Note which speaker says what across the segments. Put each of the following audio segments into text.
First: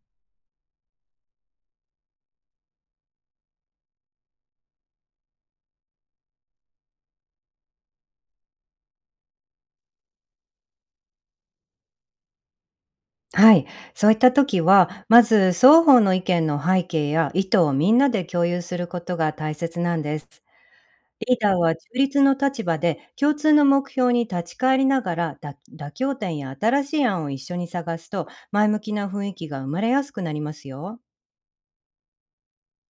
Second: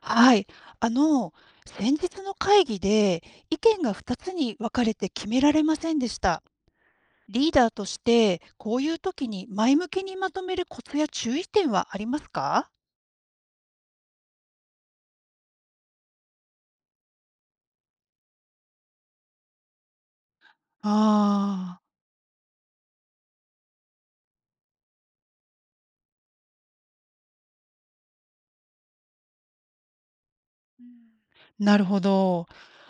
Speaker 1: はい。あの、先日の会議で意見が2つに分かれて決められませんでした。リーダーとして、こういう時に前向きにまとめるコツや注意点はありますか？
Speaker 2: はい、そういった時は、まず双方の意見の背景や意図をみんなで共有することが大切なんです。リーダーは
Speaker 1: ああ
Speaker 2: 中立の立場で共通の目標に立ち返りながら妥協点や新しい案を一緒に探すと、前向きな雰囲気が生まれやすくなりますよ。
Speaker 1: ー、なるほど。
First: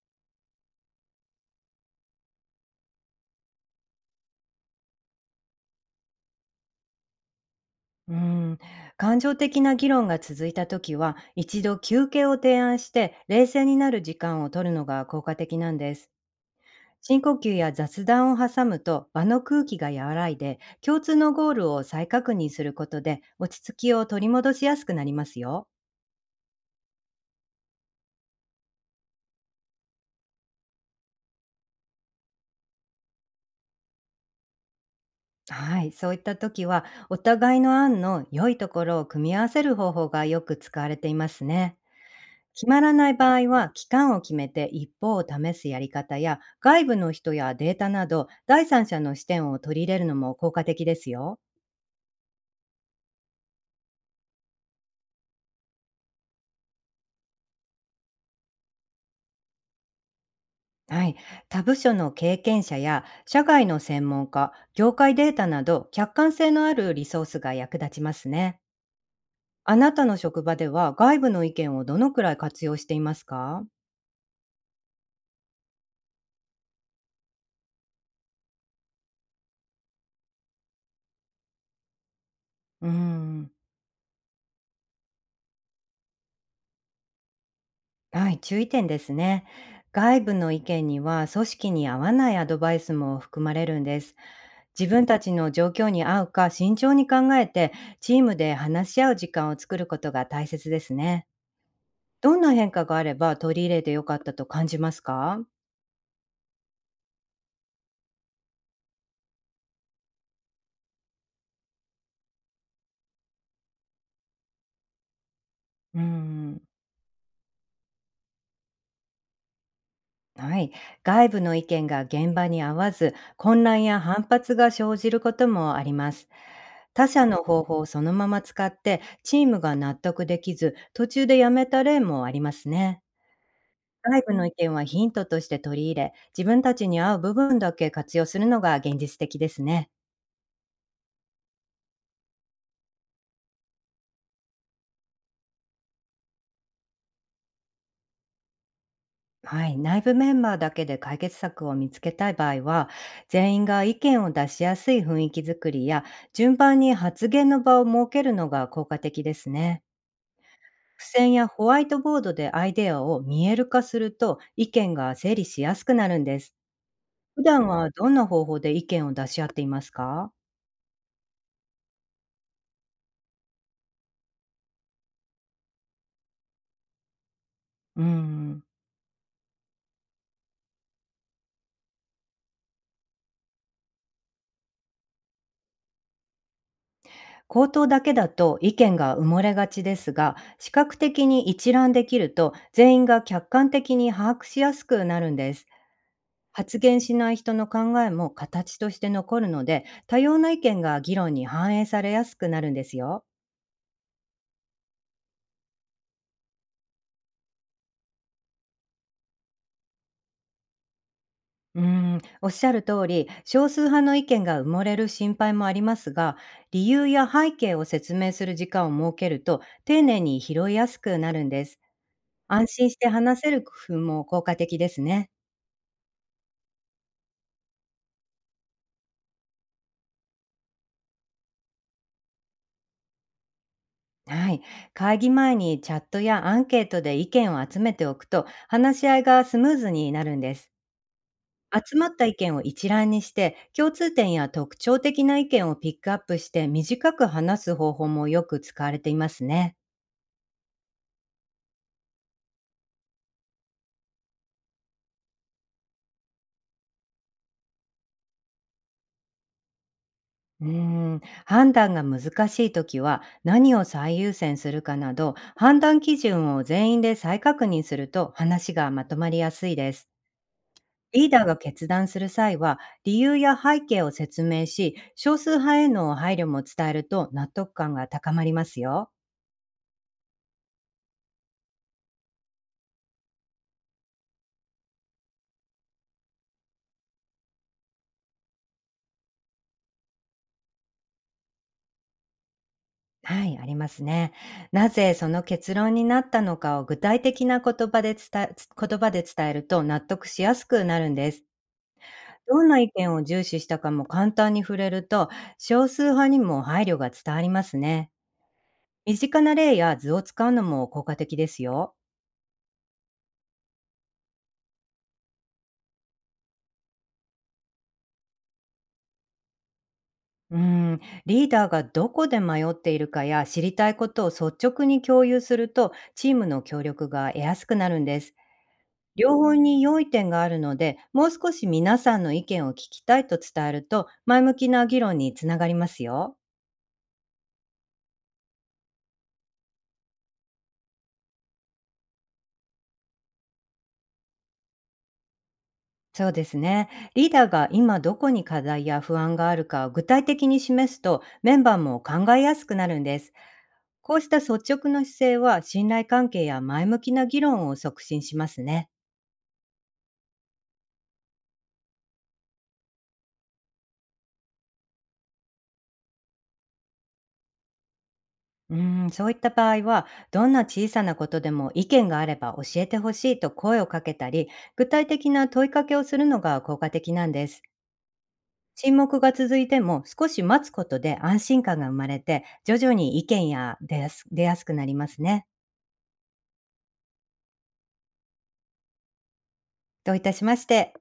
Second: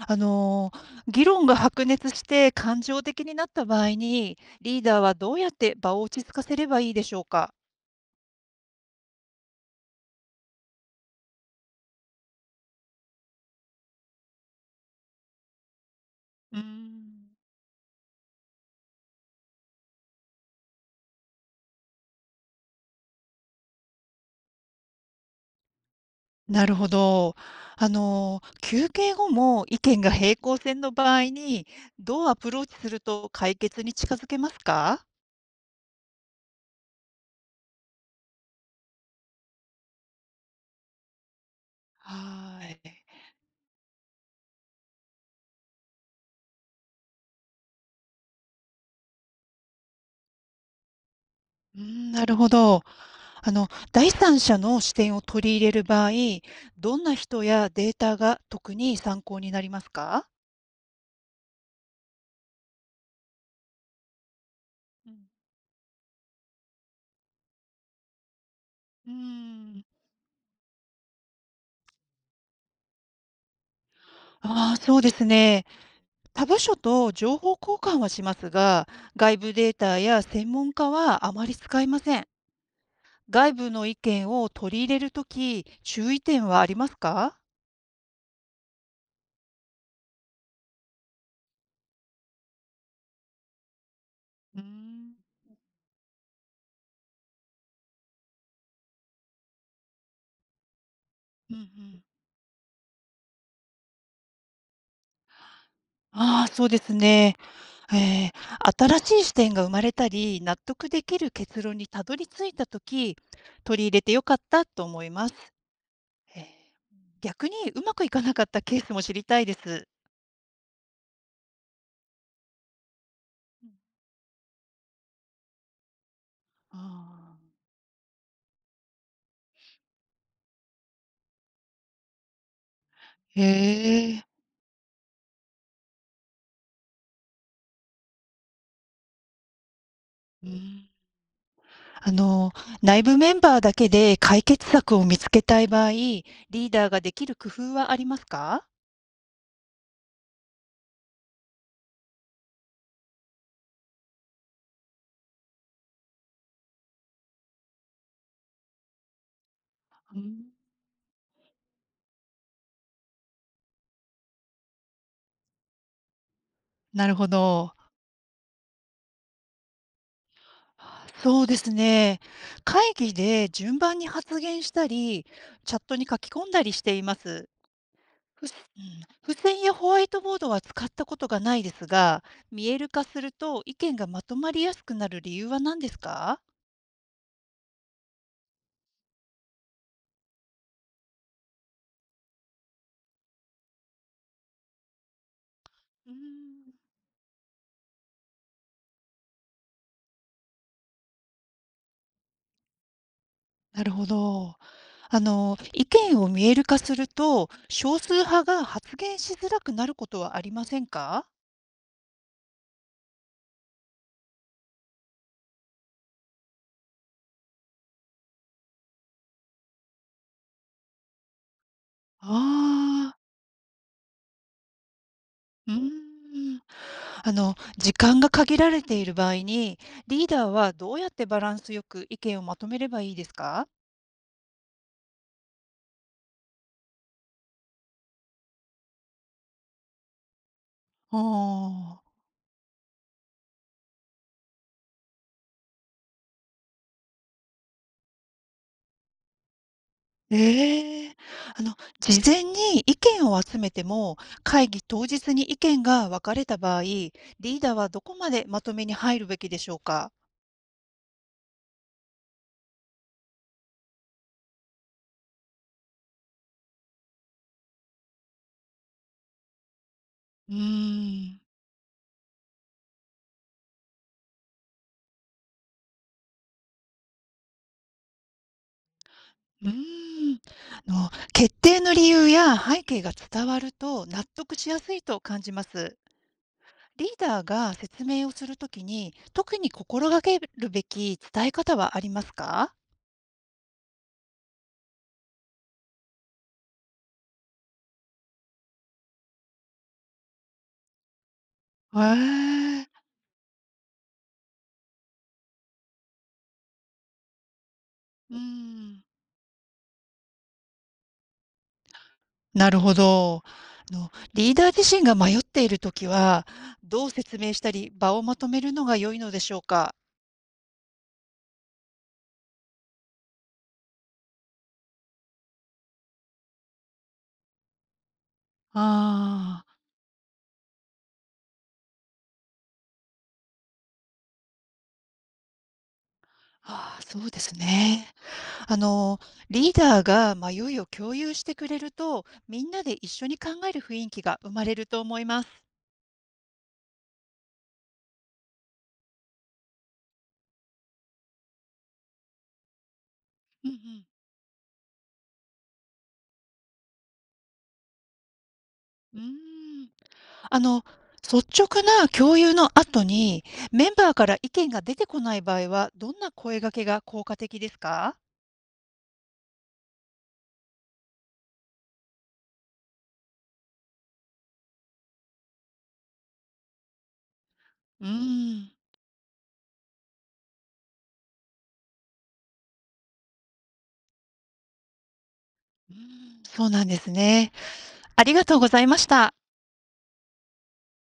Speaker 1: あの議論が白熱して感情的になった場合に、リーダーはどうやって場を落ち着かせればいいでしょうか？
Speaker 2: うん、感情的な議論が続いた時は、一度休憩を提案して冷静になる時間を取るのが効果的なんです。
Speaker 1: うー
Speaker 2: 深
Speaker 1: ん。
Speaker 2: 呼吸や雑談を挟むと場の空気が和らいで、共通のゴールを再確認することで落ち着きを取り戻しやすくなりますよ。
Speaker 1: なるほど。休憩後も意見が平行線の場合に、どうアプローチすると解決に近づけますか？
Speaker 2: はい、そういった時はお互いの案の良いところを組み合わせる方法がよく使われていますね。
Speaker 1: は
Speaker 2: 決ま
Speaker 1: い。
Speaker 2: らない場合は期間を決めて一方を試すやり方や、外部の人やデータなど第三者の視点を取り入れるのも効果的ですよ。
Speaker 1: うん、なるほど。第三者の視点を取り入れる場合、どんな人やデータが特に参考になりますか？
Speaker 2: はい、他部署の経験者や社外の専門家、業
Speaker 1: う
Speaker 2: 界デ
Speaker 1: ん。
Speaker 2: ータなど客観性のあるリソースが役立ちますね。あなたの職場では外部の意見をどのくらい活用していますか？
Speaker 1: ああ、そうですね。他部署と情報交換はしますが、外部データや専門家はあまり使いません。
Speaker 2: うーん、
Speaker 1: 外部の意見を取り入れるとき、注意点はありますか？
Speaker 2: はい、注意点ですね。外部の意見には組織に合わないアドバイスも含まれるんです。
Speaker 1: うー
Speaker 2: 自分
Speaker 1: ん、
Speaker 2: たちの状況に合うか慎重に考えて、チームで話し合う時間を作ることが大切ですね。
Speaker 1: うんうん。
Speaker 2: どんな変化があれば取り入れてよかったと感じますか？
Speaker 1: ああ、そうですね。え新しい視点が生まれたり、納得できる結論にたどり着いたとき、取り入れてよかったと思います。
Speaker 2: う
Speaker 1: え
Speaker 2: ん、
Speaker 1: 逆にうまくいかなかったケースも知りたいです。
Speaker 2: はい。外部の意見が現場に合わず、混乱や反発が生じることもあります。
Speaker 1: あ
Speaker 2: 他社の
Speaker 1: あ。
Speaker 2: 方法をそのまま使って、チームが納得できず、途中でやめた例もありますね。
Speaker 1: へ
Speaker 2: 外
Speaker 1: え。
Speaker 2: 部の意見はヒントとして取り入れ、自分たちに合う部分だけ活用するのが現実的ですね。
Speaker 1: うん。あの、内部メンバーだけで解決策を見つけたい場合、リーダーができる工夫はありますか？
Speaker 2: はい、内部メンバーだけで解決策を見つけたい場合は、全員が意見を出しやすい雰囲気づくりや、順番に発言の場を設けるのが効果的ですね。
Speaker 1: うん。
Speaker 2: 付箋やホワイトボードでアイデアを見える化すると、意見が整理しやすくなるんです。
Speaker 1: なるほ
Speaker 2: 普段
Speaker 1: ど。
Speaker 2: はどんな方法で意見を出し合っていますか？
Speaker 1: そうですね。会議で順番に発言したり、チャットに書き込んだりしています。
Speaker 2: う
Speaker 1: ふうん、
Speaker 2: ん。
Speaker 1: 付箋やホワイトボードは使ったことがないですが、見える化すると意見がまとまりやすくなる理由は何ですか？
Speaker 2: 口頭だけだと意見が埋もれがちですが、視覚的に一覧できると全員が客観的に把握しやすくなるんです。
Speaker 1: うーん。
Speaker 2: 発言しない人の考えも形として残るので、多様な意見が議論に反映されやすくなるんですよ。
Speaker 1: なるほど。意見を見える化すると、少数派が発言しづらくなることはありませんか？
Speaker 2: うーん、おっしゃる通り、少数派の意見が埋もれる心配もありますが、理由や背景を説明する時間を設けると、丁寧に拾いやすくなるんです。安心して
Speaker 1: ああー、
Speaker 2: 話せる工夫も効果的ですね。
Speaker 1: うーん。時間が限られている場合に、リーダーはどうやってバランスよく意見をまとめればいいですか？
Speaker 2: はい。会議前にチャットやアンケートで意見を集めておくと、話し合いがスムーズになるんです。
Speaker 1: あ
Speaker 2: 集まっ
Speaker 1: あ。
Speaker 2: た意見を一覧にして、共通点や特徴的な意見をピックアップして短く話す方法もよく使われていますね。
Speaker 1: ええ。あの、事前に意見を集めても、会議当日に意見が分かれた場合、リーダーはどこまでまとめに入るべきでしょうか？
Speaker 2: うーん、判断が難しいときは何を最優先するかなど、判断基準を全員で再確認すると話がまとまりやすいです。
Speaker 1: う
Speaker 2: リー
Speaker 1: ーん。
Speaker 2: ダーが決断する際は、理由や背景を説明し、少数派への配慮も伝えると納得感が高まりますよ。
Speaker 1: うーん。決定の理由や背景が伝わると納得しやすいと感じます。リーダーが説明をするときに、特に心がけるべき伝え方はありますか？
Speaker 2: はい、ありますね。なぜその結論になったのかを具体的な言葉で伝えると納得しやすくなるんです。
Speaker 1: へ
Speaker 2: どんな
Speaker 1: え、
Speaker 2: 意見を重視したかも簡単に触れると、少数派にも配慮が伝わりますね。
Speaker 1: うーん、
Speaker 2: 身近な例や図を使うのも効果的ですよ。
Speaker 1: なるほど。リーダー自身が迷っているときは、どう説明したり、場をまとめるのが良いのでしょうか？
Speaker 2: うん、リーダーがどこで迷っているかや知りたいことを率直に共有すると、チームの協力が得やすくなるんです。両方
Speaker 1: あ
Speaker 2: に
Speaker 1: あ。
Speaker 2: 良い点があるので、もう少し皆さんの意見を聞きたいと伝えると、前向きな議論につながりますよ。
Speaker 1: あー、そうですね。あの、リーダーが迷いを共有してくれると、みんなで一緒に考える雰囲気が生まれると思います。
Speaker 2: そうですね。リーダーが今どこに課題や不安があるかを具体的に示すと、メンバーも考えやすくなるんです。
Speaker 1: うんうん。
Speaker 2: こうした率直な姿勢は、信頼関係や前向きな議論を促進しますね。
Speaker 1: うーん。あの、率直な共有の後に、メンバーから意見が出てこない場合は、どんな声掛けが効果的ですか？
Speaker 2: うん、そういった場合は、どんな小さなことでも意見があれば教えてほしいと声をかけたり、具体的な問いかけをするのが効果的なんです。
Speaker 1: うーん、
Speaker 2: 沈黙が続いても少し待つことで安心感が生まれて、徐々に意見や出やすくなりますね。
Speaker 1: うーん、そうなんですね。ありがとうございました。
Speaker 2: どういたしまして。